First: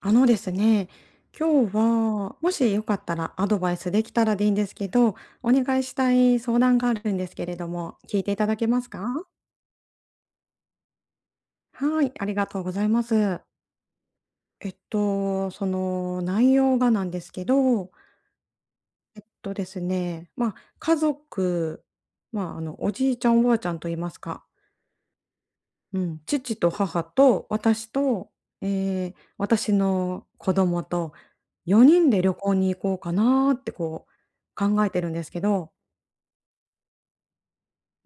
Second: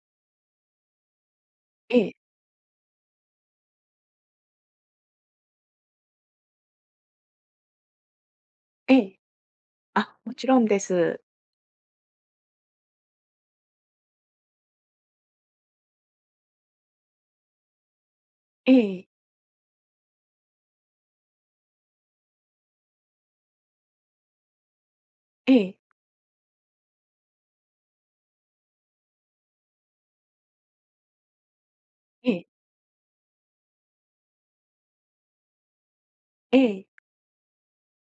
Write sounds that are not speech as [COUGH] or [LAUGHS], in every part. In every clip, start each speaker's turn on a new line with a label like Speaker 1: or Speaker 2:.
Speaker 1: あのですね、今日
Speaker 2: ええ、
Speaker 1: はもしよかったらアドバイスできたらでいいんですけど、お願いしたい相談があるんですけれども、聞いていただけます
Speaker 2: ええ。
Speaker 1: か？
Speaker 2: あ、もちろんです。
Speaker 1: はい、ありがとうございます。その内容がなんですけど、
Speaker 2: ええ、
Speaker 1: えっとですね、まあ、家族、まあ、おじいちゃん、おばあちゃんと言いますか、
Speaker 2: ええ、
Speaker 1: うん、父と母と私と、ええ、私の子供と4人で
Speaker 2: え
Speaker 1: 旅
Speaker 2: え、
Speaker 1: 行に行こうかなーってこう考えてるんですけど、
Speaker 2: ええ、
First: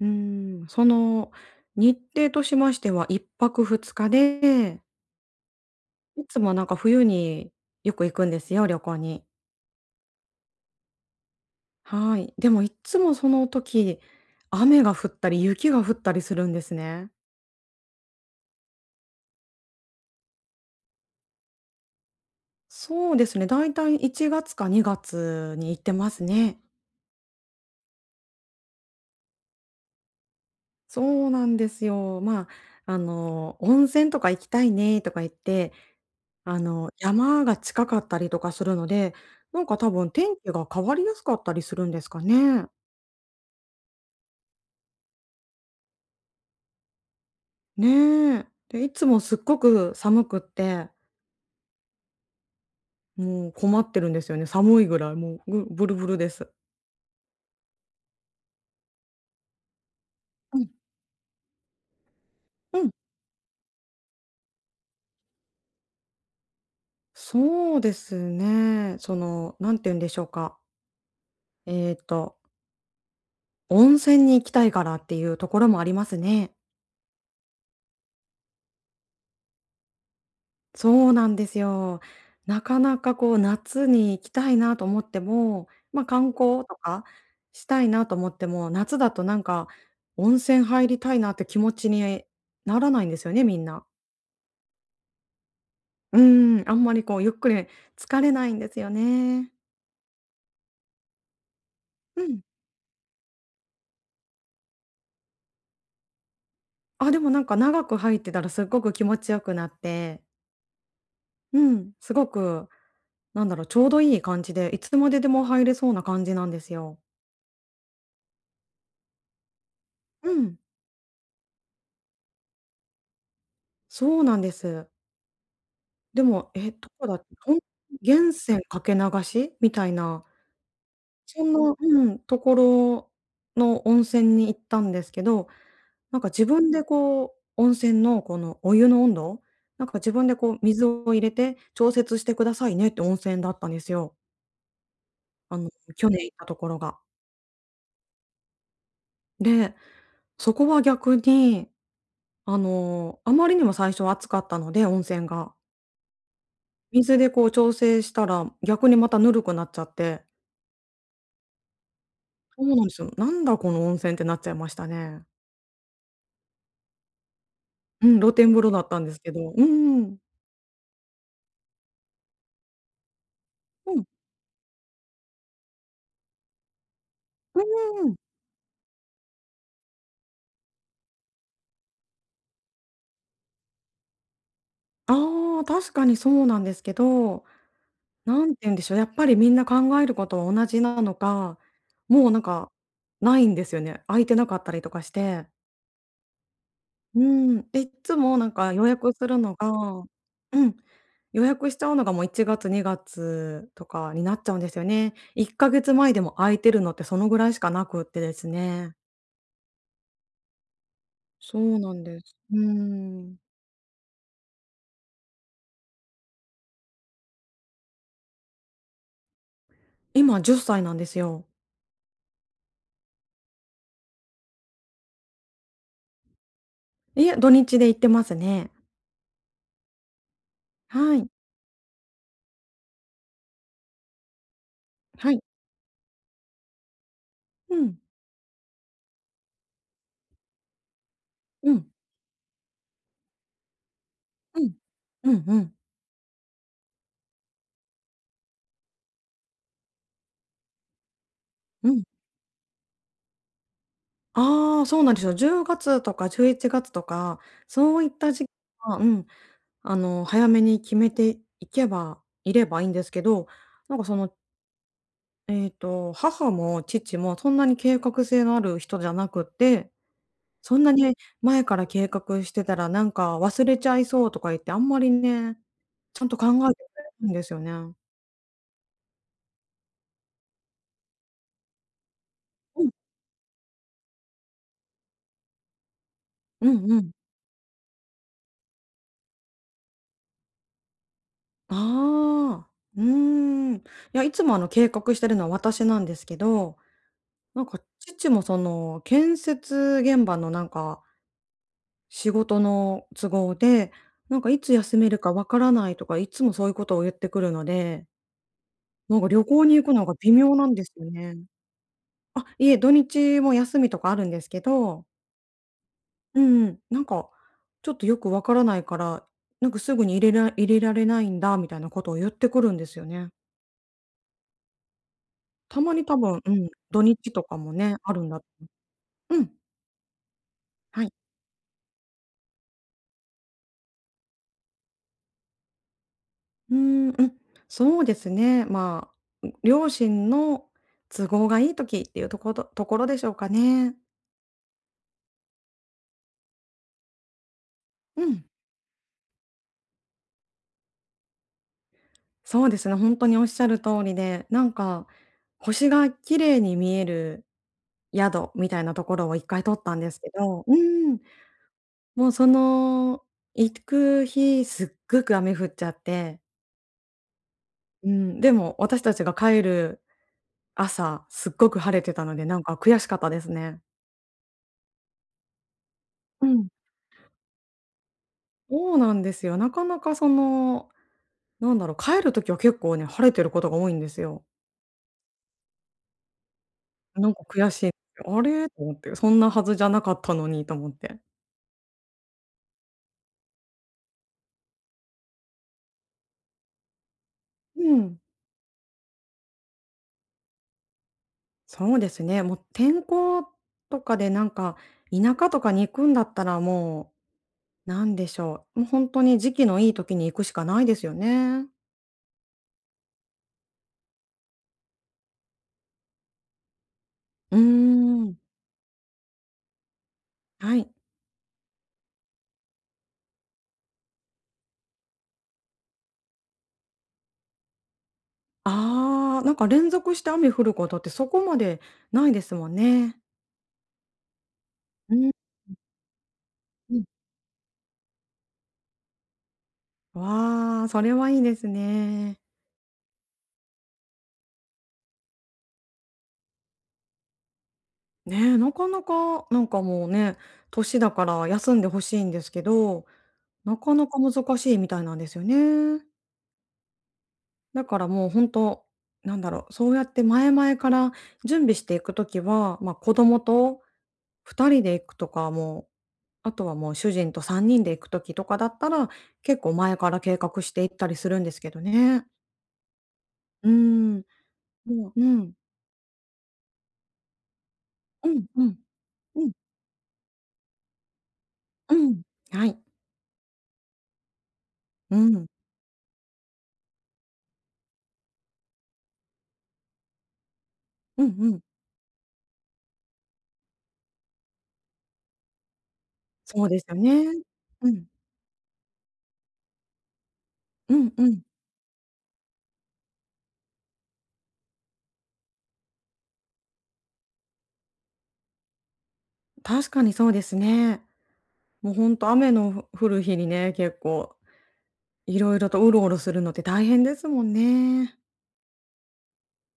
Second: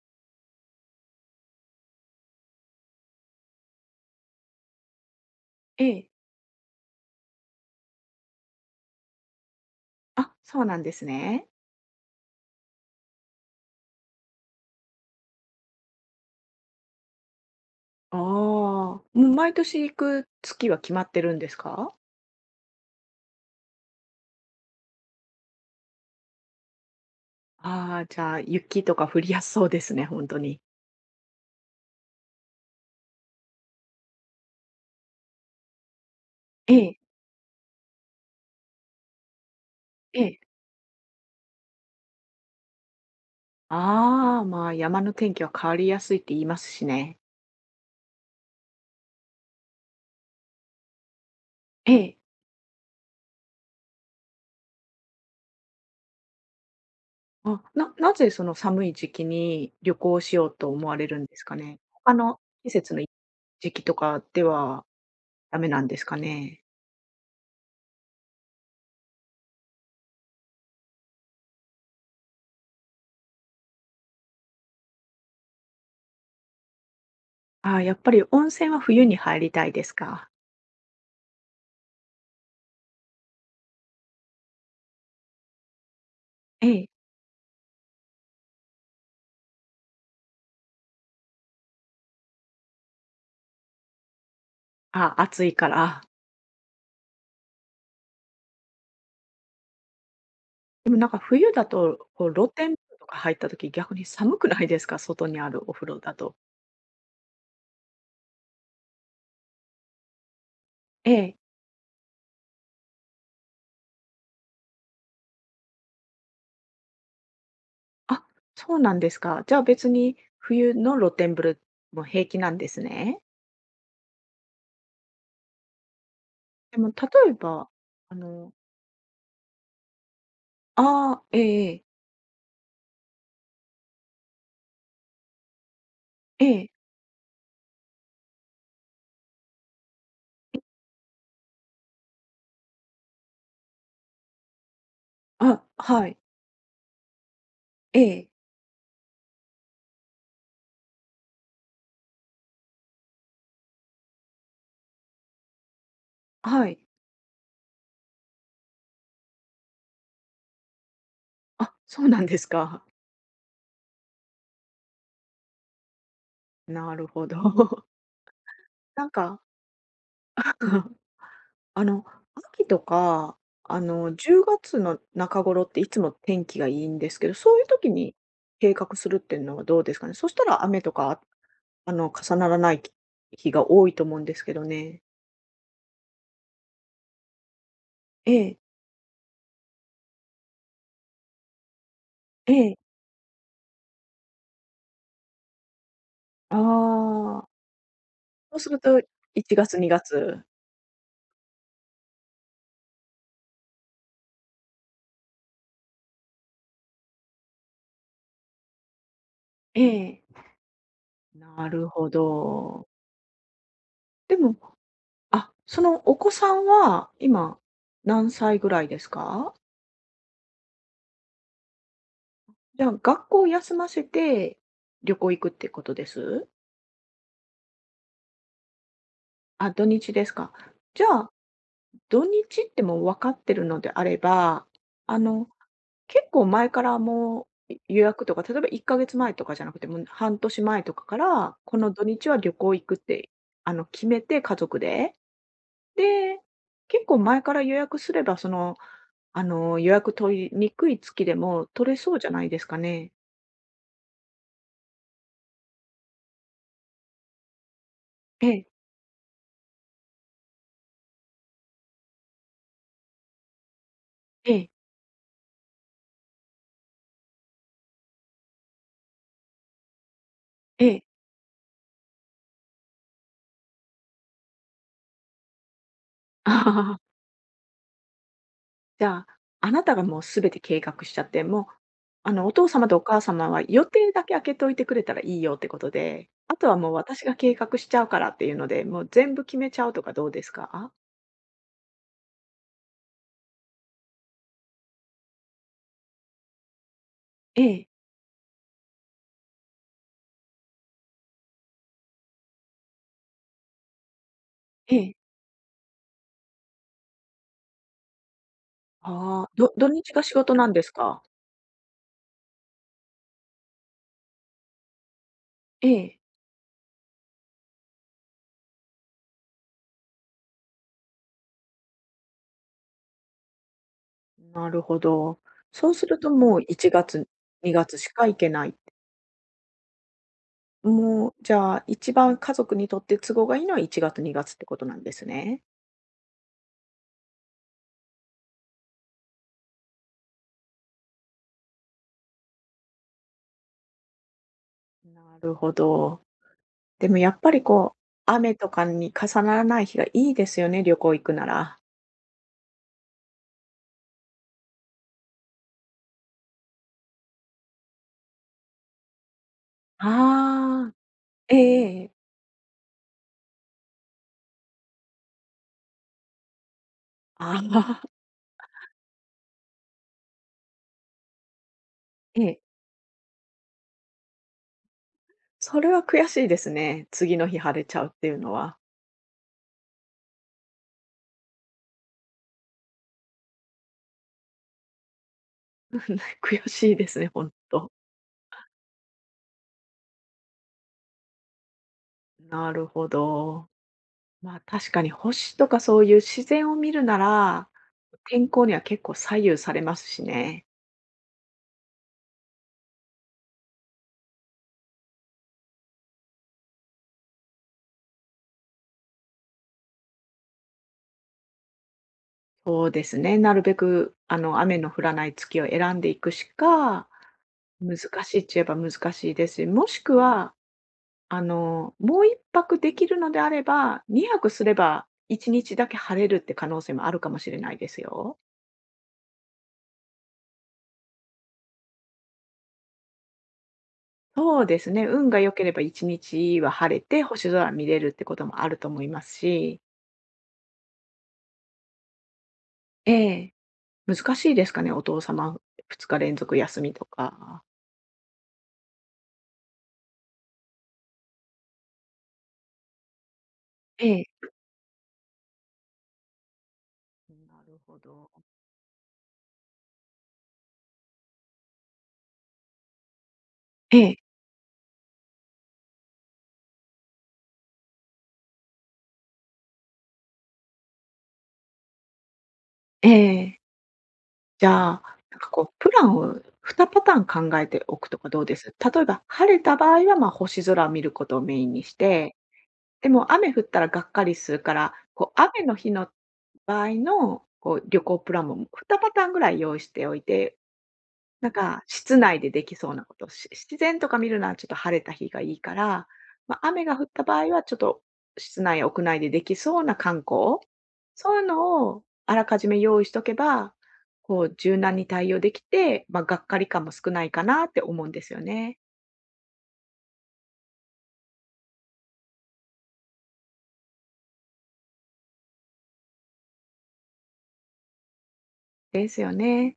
Speaker 1: うん、その日程としましては1泊2日で、
Speaker 2: ええ。
Speaker 1: いつもなんか冬によく行くんですよ、旅行に。
Speaker 2: あ、そうなんですね。
Speaker 1: はい。でもいつもその時、雨が降ったり雪が降ったりするんですね。
Speaker 2: ああ、もう毎年行く月は決まってるんですか？
Speaker 1: そうですね、だいたい1月か2月に行ってますね。
Speaker 2: ああ、じゃあ、雪とか降りやすそうですね、ほんとに。
Speaker 1: そうなんですよ。まあ、温泉とか行きたいねとか言って、
Speaker 2: ええ、
Speaker 1: 山が近かったりとかするので、なんか多分
Speaker 2: え
Speaker 1: 天
Speaker 2: え。
Speaker 1: 気が変わりやすかったりするんですかね。
Speaker 2: ああ、まあ、山の天気は変わりやすいって言いますしね。
Speaker 1: ねえ。で、いつもすっごく寒くって、
Speaker 2: ええ。
Speaker 1: もう困ってるんですよね。寒いぐらい、もうブルブルです。
Speaker 2: あ、なぜその寒い時期に旅行しよう
Speaker 1: う
Speaker 2: と
Speaker 1: ん、
Speaker 2: 思われるんですかね？他の季
Speaker 1: うん。
Speaker 2: 節の時期とかではダメなんですかね？
Speaker 1: そうですね。その、なんて言うんでしょうか。えっと、温泉に行きたいからっていうところもありますね。
Speaker 2: ああ、やっぱり温泉は冬に入りたいですか？
Speaker 1: そうなんですよ。なかなかこう夏に行きたいなと思っても、ま、観光
Speaker 2: え
Speaker 1: とか
Speaker 2: え。
Speaker 1: したいなと思っても、夏だとなんか温泉入りたいなって気持ちにならないんですよね、みんな。
Speaker 2: 暑いから、
Speaker 1: うん、あんまりこうゆっくり疲れないんですよね。
Speaker 2: でもなんか冬だと、
Speaker 1: う
Speaker 2: こう
Speaker 1: ん。
Speaker 2: 露天風呂とか入った時、逆に寒くないですか？[LAUGHS] 外にあるお風呂だと。
Speaker 1: あ、でもなんか長く入ってたらすっごく気持ちよくなって、
Speaker 2: ええ。
Speaker 1: うん、すごく、なんだろう、ちょうどいい感じで、いつまででも入れそうな感じなんですよ。
Speaker 2: あ、そうなんですか。じゃあ別に
Speaker 1: うん、
Speaker 2: 冬の露天風呂も平気なんですね。
Speaker 1: そうなんです。でも、
Speaker 2: でも
Speaker 1: どこだっ
Speaker 2: 例え
Speaker 1: け、ほん
Speaker 2: ば、あ
Speaker 1: 源
Speaker 2: の
Speaker 1: 泉かけ流しみたいな、
Speaker 2: ああ、え
Speaker 1: そん
Speaker 2: ええ
Speaker 1: な、
Speaker 2: え。
Speaker 1: うん、ところの温泉に行ったんですけど、なんか自分でこう、温泉のこのお湯の温度、なんか自分でこ
Speaker 2: え
Speaker 1: う
Speaker 2: え。
Speaker 1: 水を入れて調節してくださいねって温泉だったんですよ。あ
Speaker 2: あ、
Speaker 1: の、
Speaker 2: は
Speaker 1: 去
Speaker 2: い。
Speaker 1: 年行ったところが。
Speaker 2: ええ。
Speaker 1: で、そこは逆に、あの、あまりにも最初暑かったので、温泉が。
Speaker 2: はい。
Speaker 1: 水でこう調整したら、逆にまたぬるくなっちゃって、
Speaker 2: あ、そうなんです
Speaker 1: そうな
Speaker 2: か。
Speaker 1: んですよ。なんだこの温泉ってなっちゃいましたね。
Speaker 2: なるほど。[LAUGHS]
Speaker 1: うん、露天風呂だったん
Speaker 2: なん
Speaker 1: ですけ
Speaker 2: か
Speaker 1: ど。うんうん。
Speaker 2: [LAUGHS] あの、秋とか、
Speaker 1: うん。
Speaker 2: 10月の中頃っていつも天気がいいんですけど、そう
Speaker 1: う
Speaker 2: いう時に
Speaker 1: ん、
Speaker 2: 計画するっていうのはどうですかね。そしたら雨とか、重ならない日が多いと思うんですけどね。
Speaker 1: ああ、確かにそうなんですけど、
Speaker 2: え
Speaker 1: なん
Speaker 2: え、
Speaker 1: て言うんでしょう、やっぱりみんな考えることは同じなのか、もうなん
Speaker 2: え
Speaker 1: か
Speaker 2: え、
Speaker 1: ないんですよね。空いてなかったりとかして。
Speaker 2: あ
Speaker 1: う
Speaker 2: あ。
Speaker 1: ん。で、いっつもなん
Speaker 2: そうす
Speaker 1: か
Speaker 2: る
Speaker 1: 予
Speaker 2: と
Speaker 1: 約するの
Speaker 2: 1
Speaker 1: が、
Speaker 2: 月、2月。
Speaker 1: うん。予約しちゃうのがもう1月、2月とかになっちゃうんですよね。1ヶ月前でも空いてるのってそのぐらいしかなくってですね。
Speaker 2: ええ、
Speaker 1: そ
Speaker 2: な
Speaker 1: う
Speaker 2: る
Speaker 1: なん
Speaker 2: ほ
Speaker 1: です。うー
Speaker 2: ど。
Speaker 1: ん。
Speaker 2: でも、あ、そのお子さんは今何歳ぐらいですか？
Speaker 1: 今10歳なんですよ。
Speaker 2: じゃあ、学校を休ませて旅行行くってことです？
Speaker 1: え、土日で行ってますね。
Speaker 2: あ、土日ですか。じゃ
Speaker 1: はい。
Speaker 2: あ、土日ってもう分かってるのであれば、あ
Speaker 1: はい。
Speaker 2: の、結構前からもう、
Speaker 1: うん。
Speaker 2: 予約とか、例えば1ヶ月前とかじゃなくて、もう半年前とかから、
Speaker 1: う
Speaker 2: こ
Speaker 1: ん。
Speaker 2: の土日は旅行行くって、決めて家
Speaker 1: うん。
Speaker 2: 族で。
Speaker 1: うんうん。
Speaker 2: で、結構前から予約すれば、予約取りにくい月でも
Speaker 1: う
Speaker 2: 取れ
Speaker 1: ん。
Speaker 2: そうじゃないですかね。
Speaker 1: ああ、そうなんですよ。10月とか11月とか、そういった
Speaker 2: え
Speaker 1: 時期
Speaker 2: え、
Speaker 1: は、うん、早めに決めていればいいんですけど、なんかその、
Speaker 2: ええ、
Speaker 1: 母も父もそんなに計画性のある人じゃなくて、そん
Speaker 2: え
Speaker 1: な
Speaker 2: え。
Speaker 1: に前から計画してたら、なんか忘れちゃいそうとか言って、あんまりね、ちゃんと考えてくれ
Speaker 2: [LAUGHS]
Speaker 1: るんですよね。
Speaker 2: じゃあ、あなたがもうすべて計画しちゃって、もう、お父
Speaker 1: う
Speaker 2: 様
Speaker 1: ん、
Speaker 2: とお母様は予定だけ空けといてくれたらいいよってことで、あ
Speaker 1: う
Speaker 2: とはもう
Speaker 1: んうん。
Speaker 2: 私が計画しちゃうからっていうので、もう全部決めちゃうとかどうですか？
Speaker 1: ああ、うーん。いや、いつもあの計画してるのは私なんですけど、な
Speaker 2: え
Speaker 1: んか
Speaker 2: え、
Speaker 1: 父もその建設現場のなんか仕事の都合で、なんかいつ
Speaker 2: え
Speaker 1: 休め
Speaker 2: え。
Speaker 1: るかわからないとか、いつもそういうことを言ってくるので、なんか
Speaker 2: あ
Speaker 1: 旅
Speaker 2: あ、
Speaker 1: 行に行
Speaker 2: 土
Speaker 1: くの
Speaker 2: 日
Speaker 1: が
Speaker 2: が
Speaker 1: 微
Speaker 2: 仕事
Speaker 1: 妙な
Speaker 2: なん
Speaker 1: ん
Speaker 2: で
Speaker 1: で
Speaker 2: す
Speaker 1: すよ
Speaker 2: か？
Speaker 1: ね。あ、いえ、土日も休みとかあるんですけど、
Speaker 2: ええ、
Speaker 1: うん、なんか、ちょっとよくわからないから、なんかすぐに入れられないんだみたいなことを言ってくるんですよね。
Speaker 2: なるほど。
Speaker 1: た
Speaker 2: そう
Speaker 1: まに
Speaker 2: す
Speaker 1: 多
Speaker 2: ると
Speaker 1: 分、う
Speaker 2: もう
Speaker 1: ん、
Speaker 2: 1
Speaker 1: 土
Speaker 2: 月、
Speaker 1: 日とかも
Speaker 2: 2
Speaker 1: ね、
Speaker 2: 月し
Speaker 1: ある
Speaker 2: か
Speaker 1: ん
Speaker 2: 行
Speaker 1: だ、
Speaker 2: けない。
Speaker 1: うん、はい。
Speaker 2: もう、じゃあ、一番家族にとって都合がいいのは1月、2月ってことなんですね。
Speaker 1: うーん、うん、そうですね。まあ、両親の都合がいい時っていうところでしょうかね。
Speaker 2: なるほど。でもやっぱりこう、
Speaker 1: うん、
Speaker 2: 雨とかに重ならない日がいいですよね、旅行行くなら。
Speaker 1: そうですね、本当におっしゃる通りで、なんか、星が綺麗に見える宿みたいなところを一回取ったんですけど、う
Speaker 2: ああ。
Speaker 1: ん。
Speaker 2: ええええ。
Speaker 1: もうその、行く日すっごく雨降っちゃって、
Speaker 2: ああ。
Speaker 1: う
Speaker 2: [LAUGHS]
Speaker 1: ん、でも私たちが帰る朝、すっごく晴れてたの
Speaker 2: え
Speaker 1: で、な
Speaker 2: え、
Speaker 1: んか悔しかったですね。
Speaker 2: それは悔し
Speaker 1: う
Speaker 2: いです
Speaker 1: ん。
Speaker 2: ね。次の日晴れちゃうっていうのは。
Speaker 1: そうなんですよ。なかなかその、なんだろう、帰る時は結構ね、晴れてることが多いんですよ。
Speaker 2: [LAUGHS] 悔しいですね、
Speaker 1: なんか
Speaker 2: ほん
Speaker 1: 悔しい。
Speaker 2: と。
Speaker 1: あれ？と思って、そんなはずじゃなかったのにと思って。
Speaker 2: なるほど。まあ、確かに星とかそういう自然を見るなら、
Speaker 1: うん、
Speaker 2: 天候には結構左右されますしね。
Speaker 1: そうですね、もう天候とかでなんか、田舎とかに行くんだったらもう、なんでしょう。もう本当に時期のいい時に行くしかないですよね。
Speaker 2: そうですね、なるべく雨の降らない月を選んでいくしか、
Speaker 1: うー
Speaker 2: 難し
Speaker 1: ん。
Speaker 2: いっちゃえば難しいですし、もしくは
Speaker 1: はい。
Speaker 2: もう一泊できるのであれば、二泊すれば一日だけ晴れるって可能性もあるかもしれないですよ。
Speaker 1: ああ、なんか連続して雨降ることってそこまでないですもんね。
Speaker 2: そうですね、
Speaker 1: う
Speaker 2: 運
Speaker 1: ん
Speaker 2: が良ければ一日は晴
Speaker 1: う
Speaker 2: れ
Speaker 1: ん。
Speaker 2: て、星空見れるってこともあると思いますし、
Speaker 1: わあ、それはいいですね。
Speaker 2: ええ、難しいですかね、お父様2日連続休みとか。
Speaker 1: ねえ、なかなか、なんかもうね、年だから休んでほしいんですけど、なか
Speaker 2: え
Speaker 1: なか
Speaker 2: え。
Speaker 1: 難しいみたいなんですよね。
Speaker 2: なる
Speaker 1: だ
Speaker 2: ほ
Speaker 1: からも
Speaker 2: ど。
Speaker 1: う本当、なんだろう、そうやって前々から準備していく時は、ま、子供と
Speaker 2: ええ、
Speaker 1: 2人で行くとかも、あとはもう主人と3人で行く時とかだったら、結構前から計画して行ったりするんですけどね。
Speaker 2: ええ。
Speaker 1: うーん。
Speaker 2: じゃあ、
Speaker 1: もう、う
Speaker 2: なんか
Speaker 1: ん。
Speaker 2: こう、プランを2パターン考えておくとか
Speaker 1: う
Speaker 2: どう
Speaker 1: ん
Speaker 2: で
Speaker 1: う
Speaker 2: す？
Speaker 1: ん。
Speaker 2: 例えば、
Speaker 1: うん。
Speaker 2: 晴れた場合は、まあ、星空を見ることをメインにし
Speaker 1: うん。
Speaker 2: て、
Speaker 1: はい。
Speaker 2: でも雨降ったらがっかりするから、
Speaker 1: う
Speaker 2: こう
Speaker 1: ん。
Speaker 2: 雨の日の場合のこう旅行プランも2パターンぐらい用意しておいて、
Speaker 1: うん
Speaker 2: な
Speaker 1: う
Speaker 2: ん
Speaker 1: ん。
Speaker 2: か室内でできそうなこと、自然とか見るのはちょっと晴れた日がいいから、ま
Speaker 1: そ
Speaker 2: あ、
Speaker 1: うで
Speaker 2: 雨
Speaker 1: す
Speaker 2: が
Speaker 1: よ
Speaker 2: 降った
Speaker 1: ね。
Speaker 2: 場合はちょっ
Speaker 1: う
Speaker 2: と
Speaker 1: ん。
Speaker 2: 室内、屋内でできそうな観光、
Speaker 1: うんう
Speaker 2: そう
Speaker 1: ん。
Speaker 2: いうのをあらかじめ用意しとけば、こう柔軟に対応できて、まあ、がっかり感も少ないかなって思うんですよね。
Speaker 1: 確かにそうですね。もうほんと雨の降る日にね、結構いろいろとうろうろするのって大変ですもんね。
Speaker 2: ですよね。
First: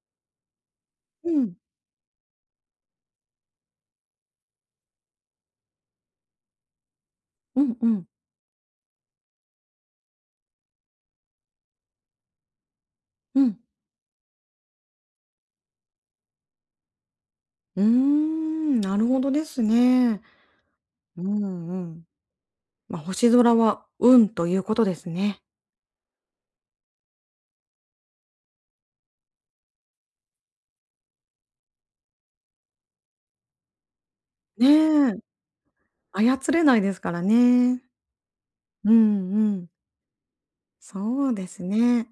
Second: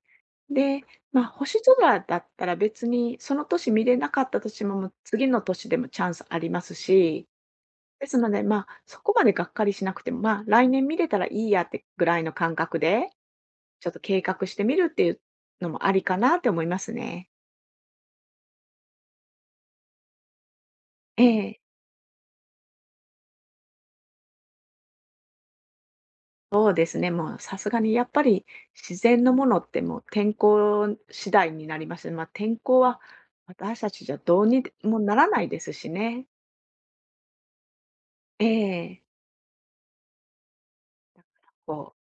Speaker 2: で、まあ
Speaker 1: うん。
Speaker 2: 星空だったら別にその年見れなかったとしても、もう次の年でもチャンスありますし、
Speaker 1: うんうん。
Speaker 2: ですので、まあそこまでがっかりしなくても、まあ来年見れたらいいやってぐらいの感覚で、
Speaker 1: うん。
Speaker 2: ちょっと計画してみるっていうのもありかなって思いますね。
Speaker 1: うーん、なるほどですね。う
Speaker 2: ええ、
Speaker 1: んうん。まあ、星空は運ということですね。
Speaker 2: そうですね、もうさすがにやっぱり自然のものってもう天候次第になります。まあ天候は私たちじゃどうに
Speaker 1: ね
Speaker 2: もな
Speaker 1: え。
Speaker 2: らないですしね。
Speaker 1: 操れないですからね。
Speaker 2: え
Speaker 1: う
Speaker 2: え、
Speaker 1: んうん。そうです
Speaker 2: こう
Speaker 1: ね。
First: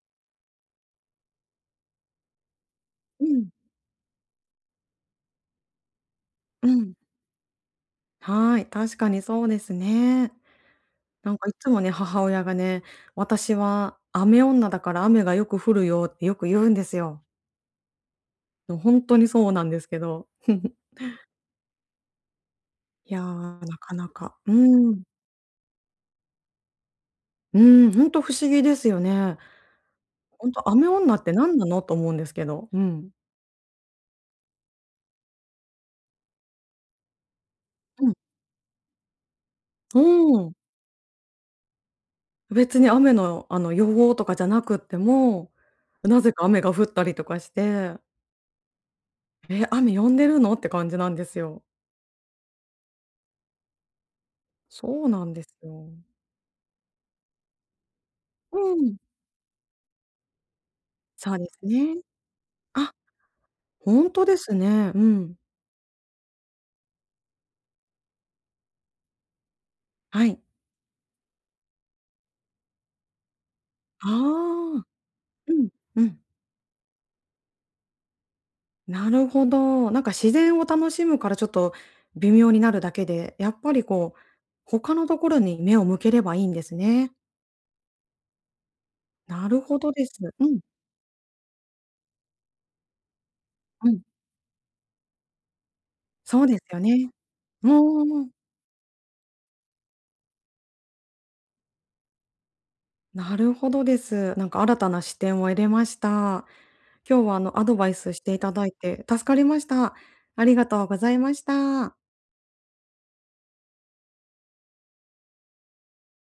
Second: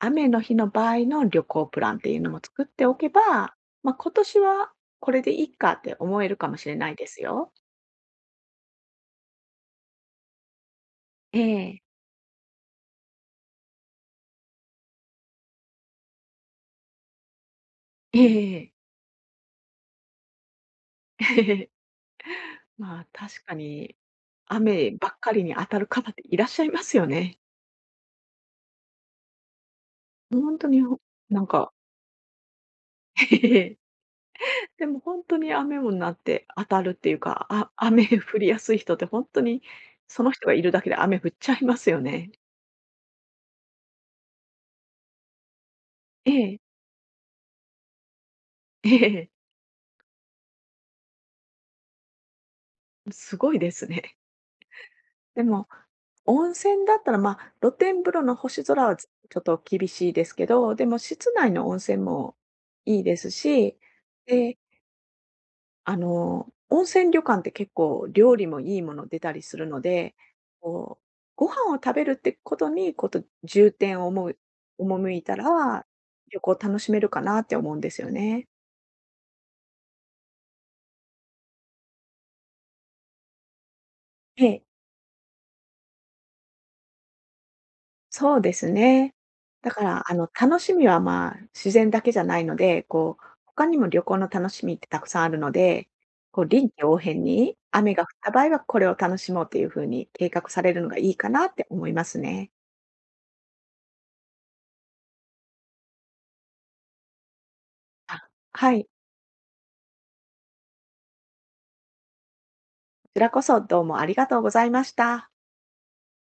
Speaker 2: 雨の日の場合の旅行プランっていうのも作っておけ
Speaker 1: うん。
Speaker 2: ば、まあ、今年はこれでいいかって思えるかも
Speaker 1: う
Speaker 2: しれな
Speaker 1: ん。
Speaker 2: いですよ。
Speaker 1: はい、確かにそうですね。なん
Speaker 2: え
Speaker 1: かいつ
Speaker 2: え。
Speaker 1: もね、母親がね、私は雨女だから雨がよく降るよってよく言うんですよ。
Speaker 2: えええ
Speaker 1: でも本当にそうなんですけど。[LAUGHS]
Speaker 2: え [LAUGHS]。まあ、
Speaker 1: いや
Speaker 2: 確か
Speaker 1: ー、なか
Speaker 2: に、
Speaker 1: なか。う
Speaker 2: 雨
Speaker 1: ん。
Speaker 2: ばっかりに当たる方っていらっしゃいますよね。
Speaker 1: うん、本当不思議ですよね。本
Speaker 2: 本
Speaker 1: 当
Speaker 2: 当に、
Speaker 1: 雨女って
Speaker 2: なん
Speaker 1: 何な
Speaker 2: か、
Speaker 1: のと思うんですけど。うん。
Speaker 2: [LAUGHS] ええ。でも本当に雨もなって当たるっていうか、雨
Speaker 1: うん。
Speaker 2: [LAUGHS] 降りやすい人って本当に、
Speaker 1: う
Speaker 2: その人が
Speaker 1: ん。
Speaker 2: いるだけで雨降っちゃいますよね。
Speaker 1: 別に雨の、あの、予報とかじゃなくっても、な
Speaker 2: え
Speaker 1: ぜか
Speaker 2: え、
Speaker 1: 雨が降ったりとかして、
Speaker 2: ええ。
Speaker 1: 「え、雨止んでるの？」って感じなんですよ。
Speaker 2: [LAUGHS] すごいですね。
Speaker 1: そうなんで
Speaker 2: で
Speaker 1: す
Speaker 2: も
Speaker 1: よ。
Speaker 2: 温泉だったら、まあ、露天風呂の星
Speaker 1: う
Speaker 2: 空は
Speaker 1: ん。
Speaker 2: ちょっと厳しいですけど、でも室
Speaker 1: そうで
Speaker 2: 内
Speaker 1: す
Speaker 2: の温泉
Speaker 1: ね。
Speaker 2: も
Speaker 1: あ、
Speaker 2: いいですし、
Speaker 1: ほんとです
Speaker 2: で、
Speaker 1: ね。うん。
Speaker 2: 温泉旅館って結構料理もいいもの出たりするので、
Speaker 1: はい。
Speaker 2: こう、ご飯を食べるってことに、重点を
Speaker 1: あ
Speaker 2: お
Speaker 1: あ、
Speaker 2: もう赴いた
Speaker 1: うん
Speaker 2: ら、
Speaker 1: うん。
Speaker 2: 旅行楽しめるかなって思うんですよね。
Speaker 1: なるほど。なんか自然を楽しむからちょっと微妙になるだけで、やっぱりこう、
Speaker 2: ええ。
Speaker 1: 他のところに目を向ければいいんですね。
Speaker 2: そうですね。
Speaker 1: なる
Speaker 2: だ
Speaker 1: ほ
Speaker 2: か
Speaker 1: ど
Speaker 2: ら、
Speaker 1: です。う
Speaker 2: 楽
Speaker 1: ん、
Speaker 2: しみは、まあ、自然だけじゃないので、こう、他にも
Speaker 1: うん。
Speaker 2: 旅行の楽しみってたくさんあるので、
Speaker 1: そ
Speaker 2: こう、
Speaker 1: うです
Speaker 2: 臨
Speaker 1: よ
Speaker 2: 機
Speaker 1: ね。
Speaker 2: 応変に
Speaker 1: うん
Speaker 2: 雨が降
Speaker 1: う
Speaker 2: っ
Speaker 1: んう
Speaker 2: た
Speaker 1: ん。
Speaker 2: 場合はこれを楽しもうというふうに計画されるのがいいかなって思いますね。
Speaker 1: なるほどです。なんか新たな視点を得れました。今日はあのアドバイスし
Speaker 2: あ。
Speaker 1: ていただい
Speaker 2: はい、こ
Speaker 1: て助かりました。ありがとうございました。
Speaker 2: ちらこそどうもありがとうございました。